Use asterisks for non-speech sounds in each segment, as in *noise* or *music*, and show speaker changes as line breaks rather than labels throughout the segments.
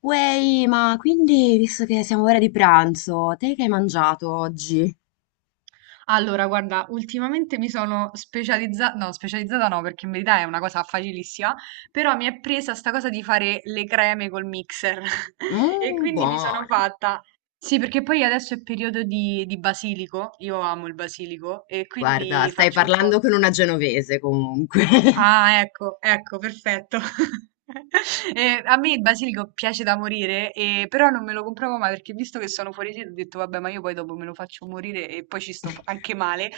Uey, ma quindi, visto che siamo ora di pranzo, te che hai mangiato oggi?
Allora, guarda, ultimamente mi sono specializzata no, perché in verità è una cosa facilissima, però mi è presa sta cosa di fare le creme col mixer *laughs* e
Mmm,
quindi mi sono
buone.
fatta. Sì, perché poi adesso è periodo di basilico, io amo il basilico e
Guarda,
quindi
stai
faccio un po'.
parlando con una genovese comunque.
Ah, ecco, ecco, perfetto. *laughs* E a me il basilico piace da morire, però non me lo compravo mai perché visto che sono fuori sede ho detto vabbè, ma io poi dopo me lo faccio morire e poi ci sto anche male.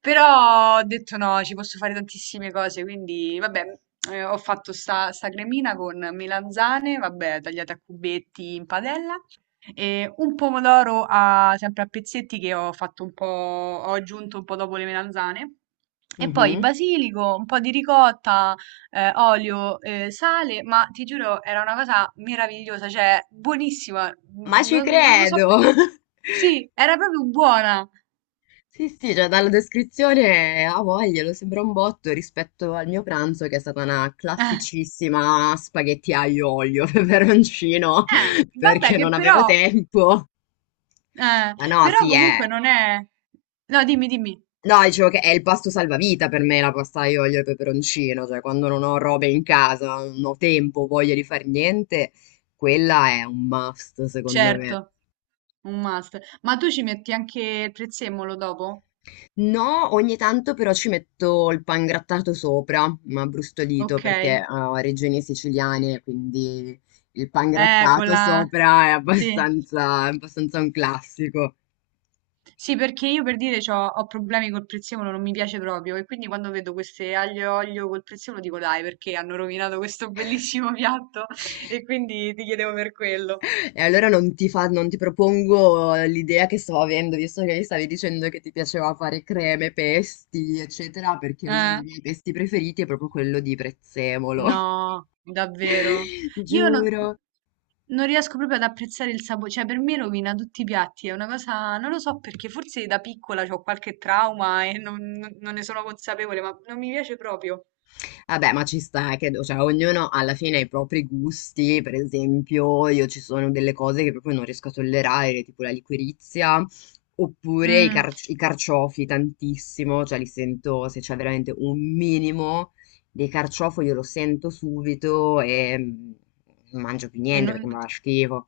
Però ho detto no, ci posso fare
*laughs*
tantissime cose, quindi vabbè, ho fatto sta cremina con melanzane, vabbè, tagliate a cubetti in padella, e un pomodoro sempre a pezzetti che ho fatto un po', ho aggiunto un po' dopo le melanzane. E poi
Mhm.
basilico, un po' di ricotta, olio, sale, ma ti giuro era una cosa meravigliosa, cioè buonissima,
Ma ci
non lo so
credo!
perché.
*laughs*
Sì, era proprio buona.
Sì, sì, cioè dalla descrizione a voglia, lo sembra un botto rispetto al mio pranzo che è stata una
*laughs*
classicissima spaghetti aglio olio *laughs* peperoncino
Vabbè
perché
che
non avevo
però,
tempo.
eh,
Ma no,
però
sì, è...
comunque non è... No, dimmi, dimmi,
No, dicevo che è il pasto salvavita per me la pasta aglio olio e peperoncino, cioè quando non ho robe in casa, non ho tempo, voglia di fare niente, quella è un must secondo me.
certo, un must. Ma tu ci metti anche il prezzemolo dopo?
No, ogni tanto però ci metto il pangrattato sopra, ma brustolito
Ok.
perché ah, ho regioni siciliane, quindi il
Con
pangrattato
la...
sopra
Sì.
è abbastanza un classico.
Sì, perché io per dire ho problemi col prezzemolo, non mi piace proprio. E quindi quando vedo queste aglio e olio col prezzemolo dico dai, perché hanno rovinato questo bellissimo piatto? *laughs* E quindi ti chiedevo per quello.
E allora non ti propongo l'idea che stavo avendo, visto che mi stavi dicendo che ti piaceva fare creme, pesti, eccetera, perché uno
Eh.
dei miei pesti preferiti è proprio quello di prezzemolo.
No, davvero.
*laughs*
Io non,
Giuro.
non riesco proprio ad apprezzare il sapore, cioè per me rovina tutti i piatti, è una cosa, non lo so perché, forse da piccola ho qualche trauma e non ne sono consapevole, ma non mi piace proprio.
Vabbè, ma ci sta, credo, cioè ognuno alla fine ha i propri gusti, per esempio io ci sono delle cose che proprio non riesco a tollerare, tipo la liquirizia, oppure
Mm,
i carciofi tantissimo, cioè li sento se c'è veramente un minimo di carciofo io lo sento subito e non mangio più
e
niente
non-
perché mi fa schifo.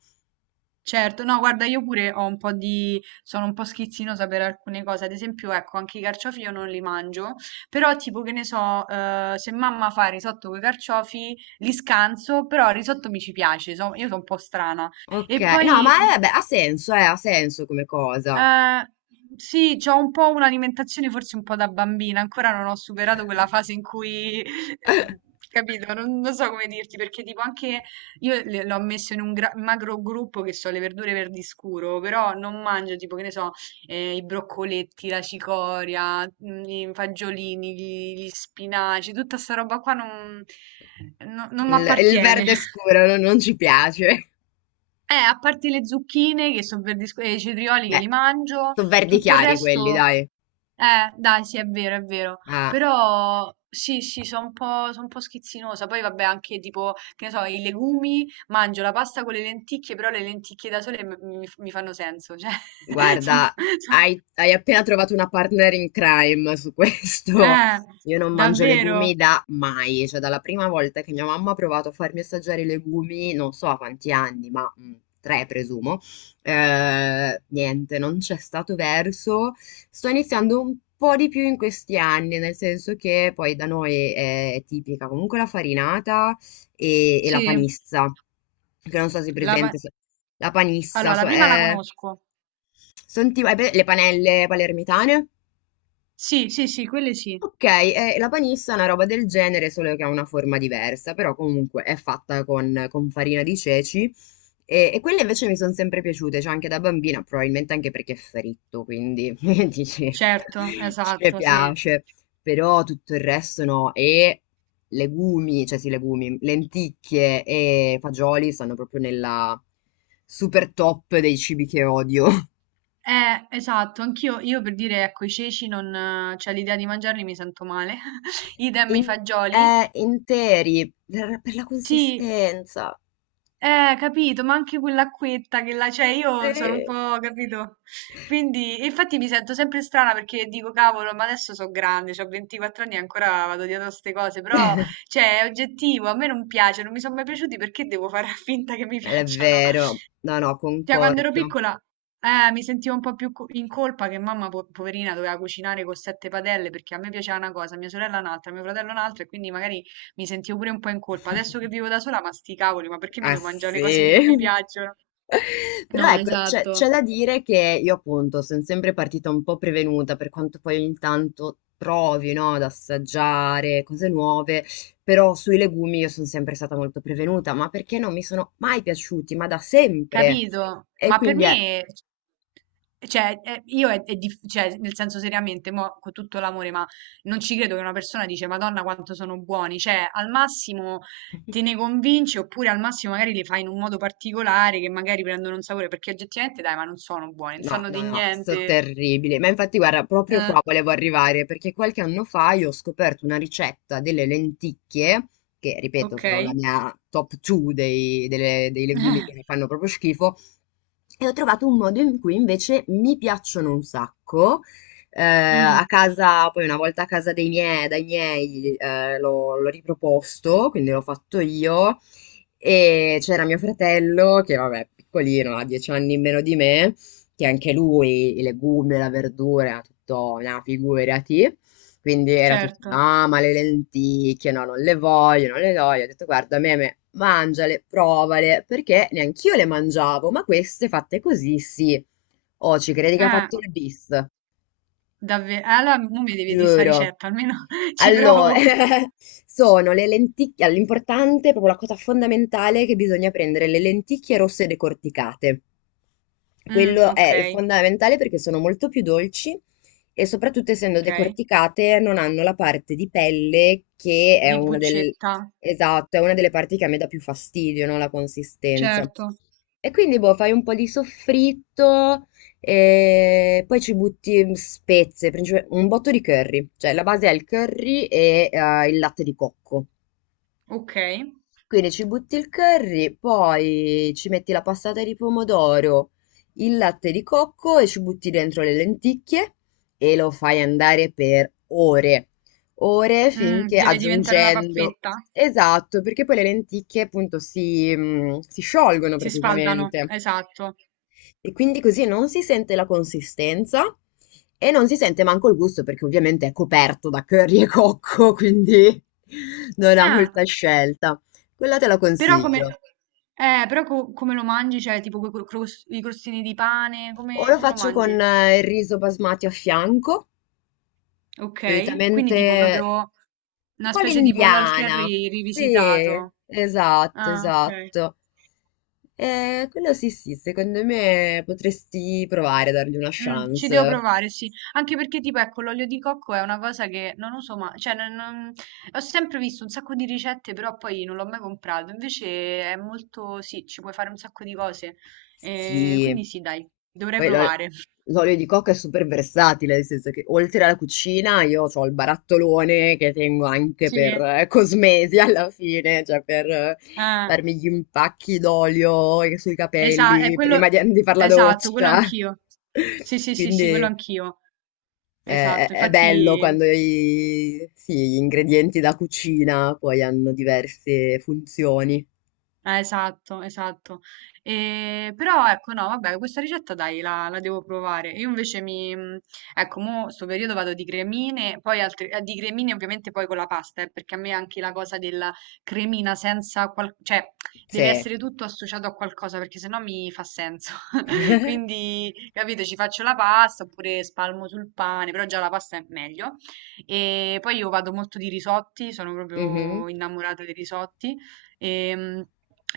certo, no, guarda, io pure ho un po' di... sono un po' schizzinosa per alcune cose, ad esempio, ecco, anche i carciofi io non li mangio, però tipo che ne so, se mamma fa risotto con i carciofi, li scanso, però il risotto mi ci piace, io sono un po' strana.
Ok,
E
no,
poi,
ma vabbè, ha senso come cosa.
eh, sì, c'ho un po' un'alimentazione forse un po' da bambina, ancora non ho superato quella fase in cui,
*laughs*
capito, non so come dirti, perché tipo anche io l'ho messo in un macro gruppo che so le verdure verdi scuro, però non mangio tipo, che ne so, i broccoletti, la cicoria, mm, i fagiolini, gli spinaci, tutta sta roba qua non, no, non mi
Il
appartiene.
verde scuro non ci piace.
A parte le zucchine che sono verdisco e i cetrioli che
Beh,
li mangio,
so' verdi
tutto il
chiari quelli,
resto,
dai.
dai, sì, è vero, è vero.
Eh.
Però sì, sì, sono un po' schizzinosa. Poi vabbè, anche tipo, che ne so, i legumi, mangio la pasta con le lenticchie, però le lenticchie da sole mi fanno senso, cioè, *laughs* sono,
Guarda,
sono-
hai appena trovato una partner in crime su questo.
eh,
Io non mangio legumi
davvero,
da mai, cioè dalla prima volta che mia mamma ha provato a farmi assaggiare i legumi, non so a quanti anni, ma tre presumo, niente, non c'è stato verso. Sto iniziando un po' di più in questi anni, nel senso che poi da noi è tipica comunque la farinata e la
sì.
panissa, che non so se è
La
presente,
pa-
se... La panissa,
allora, la
so,
prima la
è...
conosco.
Senti, le panelle palermitane?
Sì, sì, sì, quelle sì,
Ok, la panissa è una roba del genere, solo che ha una forma diversa, però comunque è fatta con farina di ceci e quelle invece mi sono sempre piaciute, cioè anche da bambina, probabilmente anche perché è fritto, quindi *laughs* dici,
certo,
ci
esatto, sì.
piace, però tutto il resto no, e legumi, cioè sì, legumi, lenticchie e fagioli stanno proprio nella super top dei cibi che odio.
Esatto, anch'io, io per dire, ecco, i ceci non, cioè l'idea di mangiarli mi sento male. *laughs* Idem
In
i fagioli.
interi, per la
Sì,
consistenza.
capito, ma anche quell'acquetta che la, cioè io sono un
Sì.
po', capito? Quindi, e infatti mi sento sempre strana perché dico, cavolo, ma adesso sono grande, ho 24 anni e ancora vado dietro a queste cose, però, cioè, è oggettivo, a me non piace, non mi sono mai piaciuti, perché devo fare *laughs* finta che mi
È
piacciono?
vero. No, no,
Cioè, quando ero
concordo.
piccola, mi sentivo un po' più in colpa che mamma, poverina, doveva cucinare con sette padelle perché a me piaceva una cosa, a mia sorella un'altra, a mio fratello un'altra, e quindi magari mi sentivo pure un po' in colpa. Adesso che vivo da sola, ma sti cavoli, ma perché mi
Ah
devo mangiare le cose che non mi
sì.
piacciono?
*laughs* Però
No,
ecco, c'è
esatto.
da dire che io appunto sono sempre partita un po' prevenuta per quanto poi ogni tanto trovi, no, ad assaggiare cose nuove, però sui legumi io sono sempre stata molto prevenuta, ma perché non mi sono mai piaciuti, ma da sempre.
Capito?
E
Ma per
quindi è...
me, cioè, è cioè, nel senso seriamente, mo, con tutto l'amore, ma non ci credo che una persona dice, Madonna, quanto sono buoni. Cioè, al massimo te
*laughs*
ne convinci, oppure al massimo magari li fai in un modo particolare, che magari prendono un sapore, perché oggettivamente, dai, ma non sono buoni, non
No,
sanno
no,
di
no, sto
niente.
terribile. Ma infatti, guarda, proprio
Eh,
qua volevo arrivare perché qualche anno fa io ho scoperto una ricetta delle lenticchie, che ripeto
ok.
sono la mia top 2 dei legumi che mi
*laughs*
fanno proprio schifo, e ho trovato un modo in cui invece mi piacciono un sacco.
Mm,
A casa, poi una volta a casa dei miei, dai miei, l'ho riproposto, quindi l'ho fatto io. E c'era mio fratello, che vabbè, piccolino, ha dieci anni in meno di me, che anche lui i legumi, la verdura, era tutto, no, figurati. Quindi era tutto,
certo.
no, ma le lenticchie, no, non le voglio, non le voglio. Ho detto, guarda, meme, mangiale, provale, perché neanch'io le mangiavo, ma queste fatte così, sì. Oh, ci credi che ha
Eh,
fatto il bis?
davvero. Allora, mo mi devi di sta
Giuro.
ricetta, almeno *laughs* ci
Allora,
provo.
*laughs* sono le lenticchie, l'importante, proprio la cosa fondamentale è che bisogna prendere le lenticchie rosse decorticate.
Mm,
Quello
ok,
è fondamentale perché sono molto più dolci e soprattutto essendo
ok.
decorticate non hanno la parte di pelle che è
Di
una del...
bucetta.
Esatto, è una delle parti che a me dà più fastidio, no? La consistenza.
Certo.
E quindi boh, fai un po' di soffritto e poi ci butti spezie, un botto di curry, cioè la base è il curry e il latte di cocco.
Ok.
Quindi ci butti il curry, poi ci metti la passata di pomodoro, il latte di cocco e ci butti dentro le lenticchie e lo fai andare per ore, ore
Mm,
finché
deve diventare una
aggiungendo.
pappetta?
Esatto, perché poi le lenticchie appunto si, si sciolgono
Si sfaldano,
praticamente.
esatto.
E quindi così non si sente la consistenza e non si sente manco il gusto, perché ovviamente è coperto da curry e cocco, quindi *laughs* non ha
Ah,
molta scelta. Quella te la
però come...
consiglio.
Però come lo mangi? Cioè, tipo quei i crostini di pane,
O
come,
lo
come lo
faccio con
mangi?
il riso basmati a fianco,
Ok. Quindi tipo
solitamente
proprio
un
una
po'
specie di pollo al
l'indiana.
curry
Sì,
rivisitato.
esatto,
Ah, ok.
esatto. Quello sì, sì, secondo me potresti provare a dargli una
Ci devo
chance.
provare, sì. Anche perché tipo, ecco, l'olio di cocco è una cosa che non uso ma cioè non ho sempre visto un sacco di ricette, però poi non l'ho mai comprato. Invece è molto sì, ci puoi fare un sacco di cose.
Sì.
Quindi sì, dai, dovrei
Poi
provare. *laughs*
l'olio di cocco è super versatile, nel senso che oltre alla cucina io ho il barattolone che tengo anche
Sì,
per cosmesi alla fine, cioè per farmi gli impacchi d'olio sui
esa è
capelli prima
quello
di fare la
esatto, quello
doccia.
anch'io. Sì,
*laughs*
sì, sì,
Quindi
sì, quello anch'io. Esatto,
è bello
infatti
quando sì, gli ingredienti da cucina poi hanno diverse funzioni.
eh, esatto, esatto. E, però ecco, no, vabbè, questa ricetta dai, la devo provare. Io invece mi, ecco, mo sto periodo vado di cremine, poi altri, di cremine ovviamente poi con la pasta, perché a me anche la cosa della cremina senza cioè deve
Sì.
essere tutto associato a qualcosa, perché sennò mi fa senso. *laughs* Quindi, capito, ci faccio la pasta oppure spalmo sul pane, però già la pasta è meglio. E poi io vado molto di risotti, sono
Mhm.
proprio innamorata dei risotti. Ehm,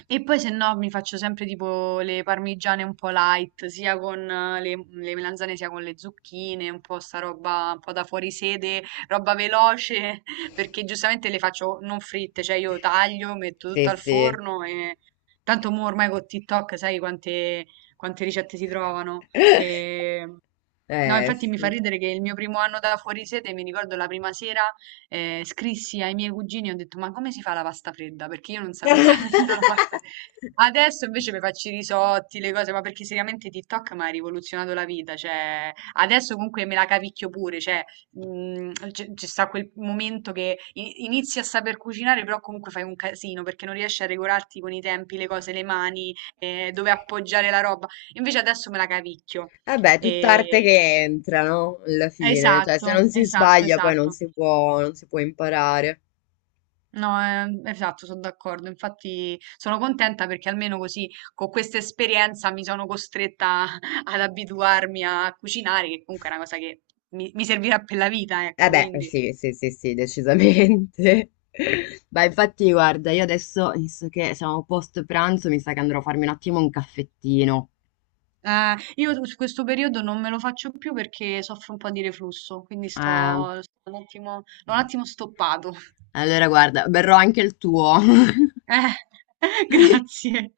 e poi se no mi faccio sempre tipo le parmigiane un po' light, sia con le melanzane sia con le zucchine, un po' sta roba un po' da fuori sede, roba veloce, *laughs* perché giustamente le faccio non fritte, cioè io taglio, metto
Sì,
tutto al
sì.
forno e tanto mo ormai con TikTok sai quante, quante ricette si trovano.
*laughs*
E no, infatti mi fa
Sì.
ridere che il mio primo anno da fuori sede, mi ricordo la prima sera, scrissi ai miei cugini e ho detto: Ma come si fa la pasta fredda? Perché io non sapevo fare *laughs* nemmeno la pasta fredda.
*laughs*
Adesso invece mi faccio i risotti, le cose, ma perché seriamente TikTok mi ha rivoluzionato la vita. Cioè, adesso comunque me la cavicchio pure. Cioè, mm, c'è sta quel momento che inizi a saper cucinare, però comunque fai un casino perché non riesci a regolarti con i tempi, le cose, le mani, dove appoggiare la roba. Invece adesso me la cavicchio.
Vabbè, tutta arte
E
che entra, no? Alla fine, cioè se non
esatto,
si
esatto,
sbaglia poi non
esatto.
si può, non si può imparare.
No, esatto, sono d'accordo. Infatti sono contenta perché almeno così con questa esperienza mi sono costretta *laughs* ad abituarmi a cucinare, che comunque è una cosa che mi servirà per la vita,
Eh
ecco,
beh, eh
quindi.
sì, sì, sì, sì, decisamente. *laughs* Beh, infatti, guarda, io adesso, visto che siamo post pranzo, mi sa che andrò a farmi un attimo un caffettino.
Io su questo periodo non me lo faccio più perché soffro un po' di reflusso, quindi
Eh,
sto, sto un attimo, l'ho un attimo stoppato. *laughs*
allora, guarda, berrò anche il tuo. *laughs*
Eh, *laughs* grazie.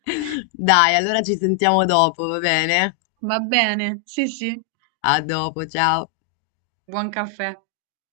Dai, allora ci sentiamo dopo, va bene?
Va bene, sì, sì.
A dopo, ciao!
Buon caffè.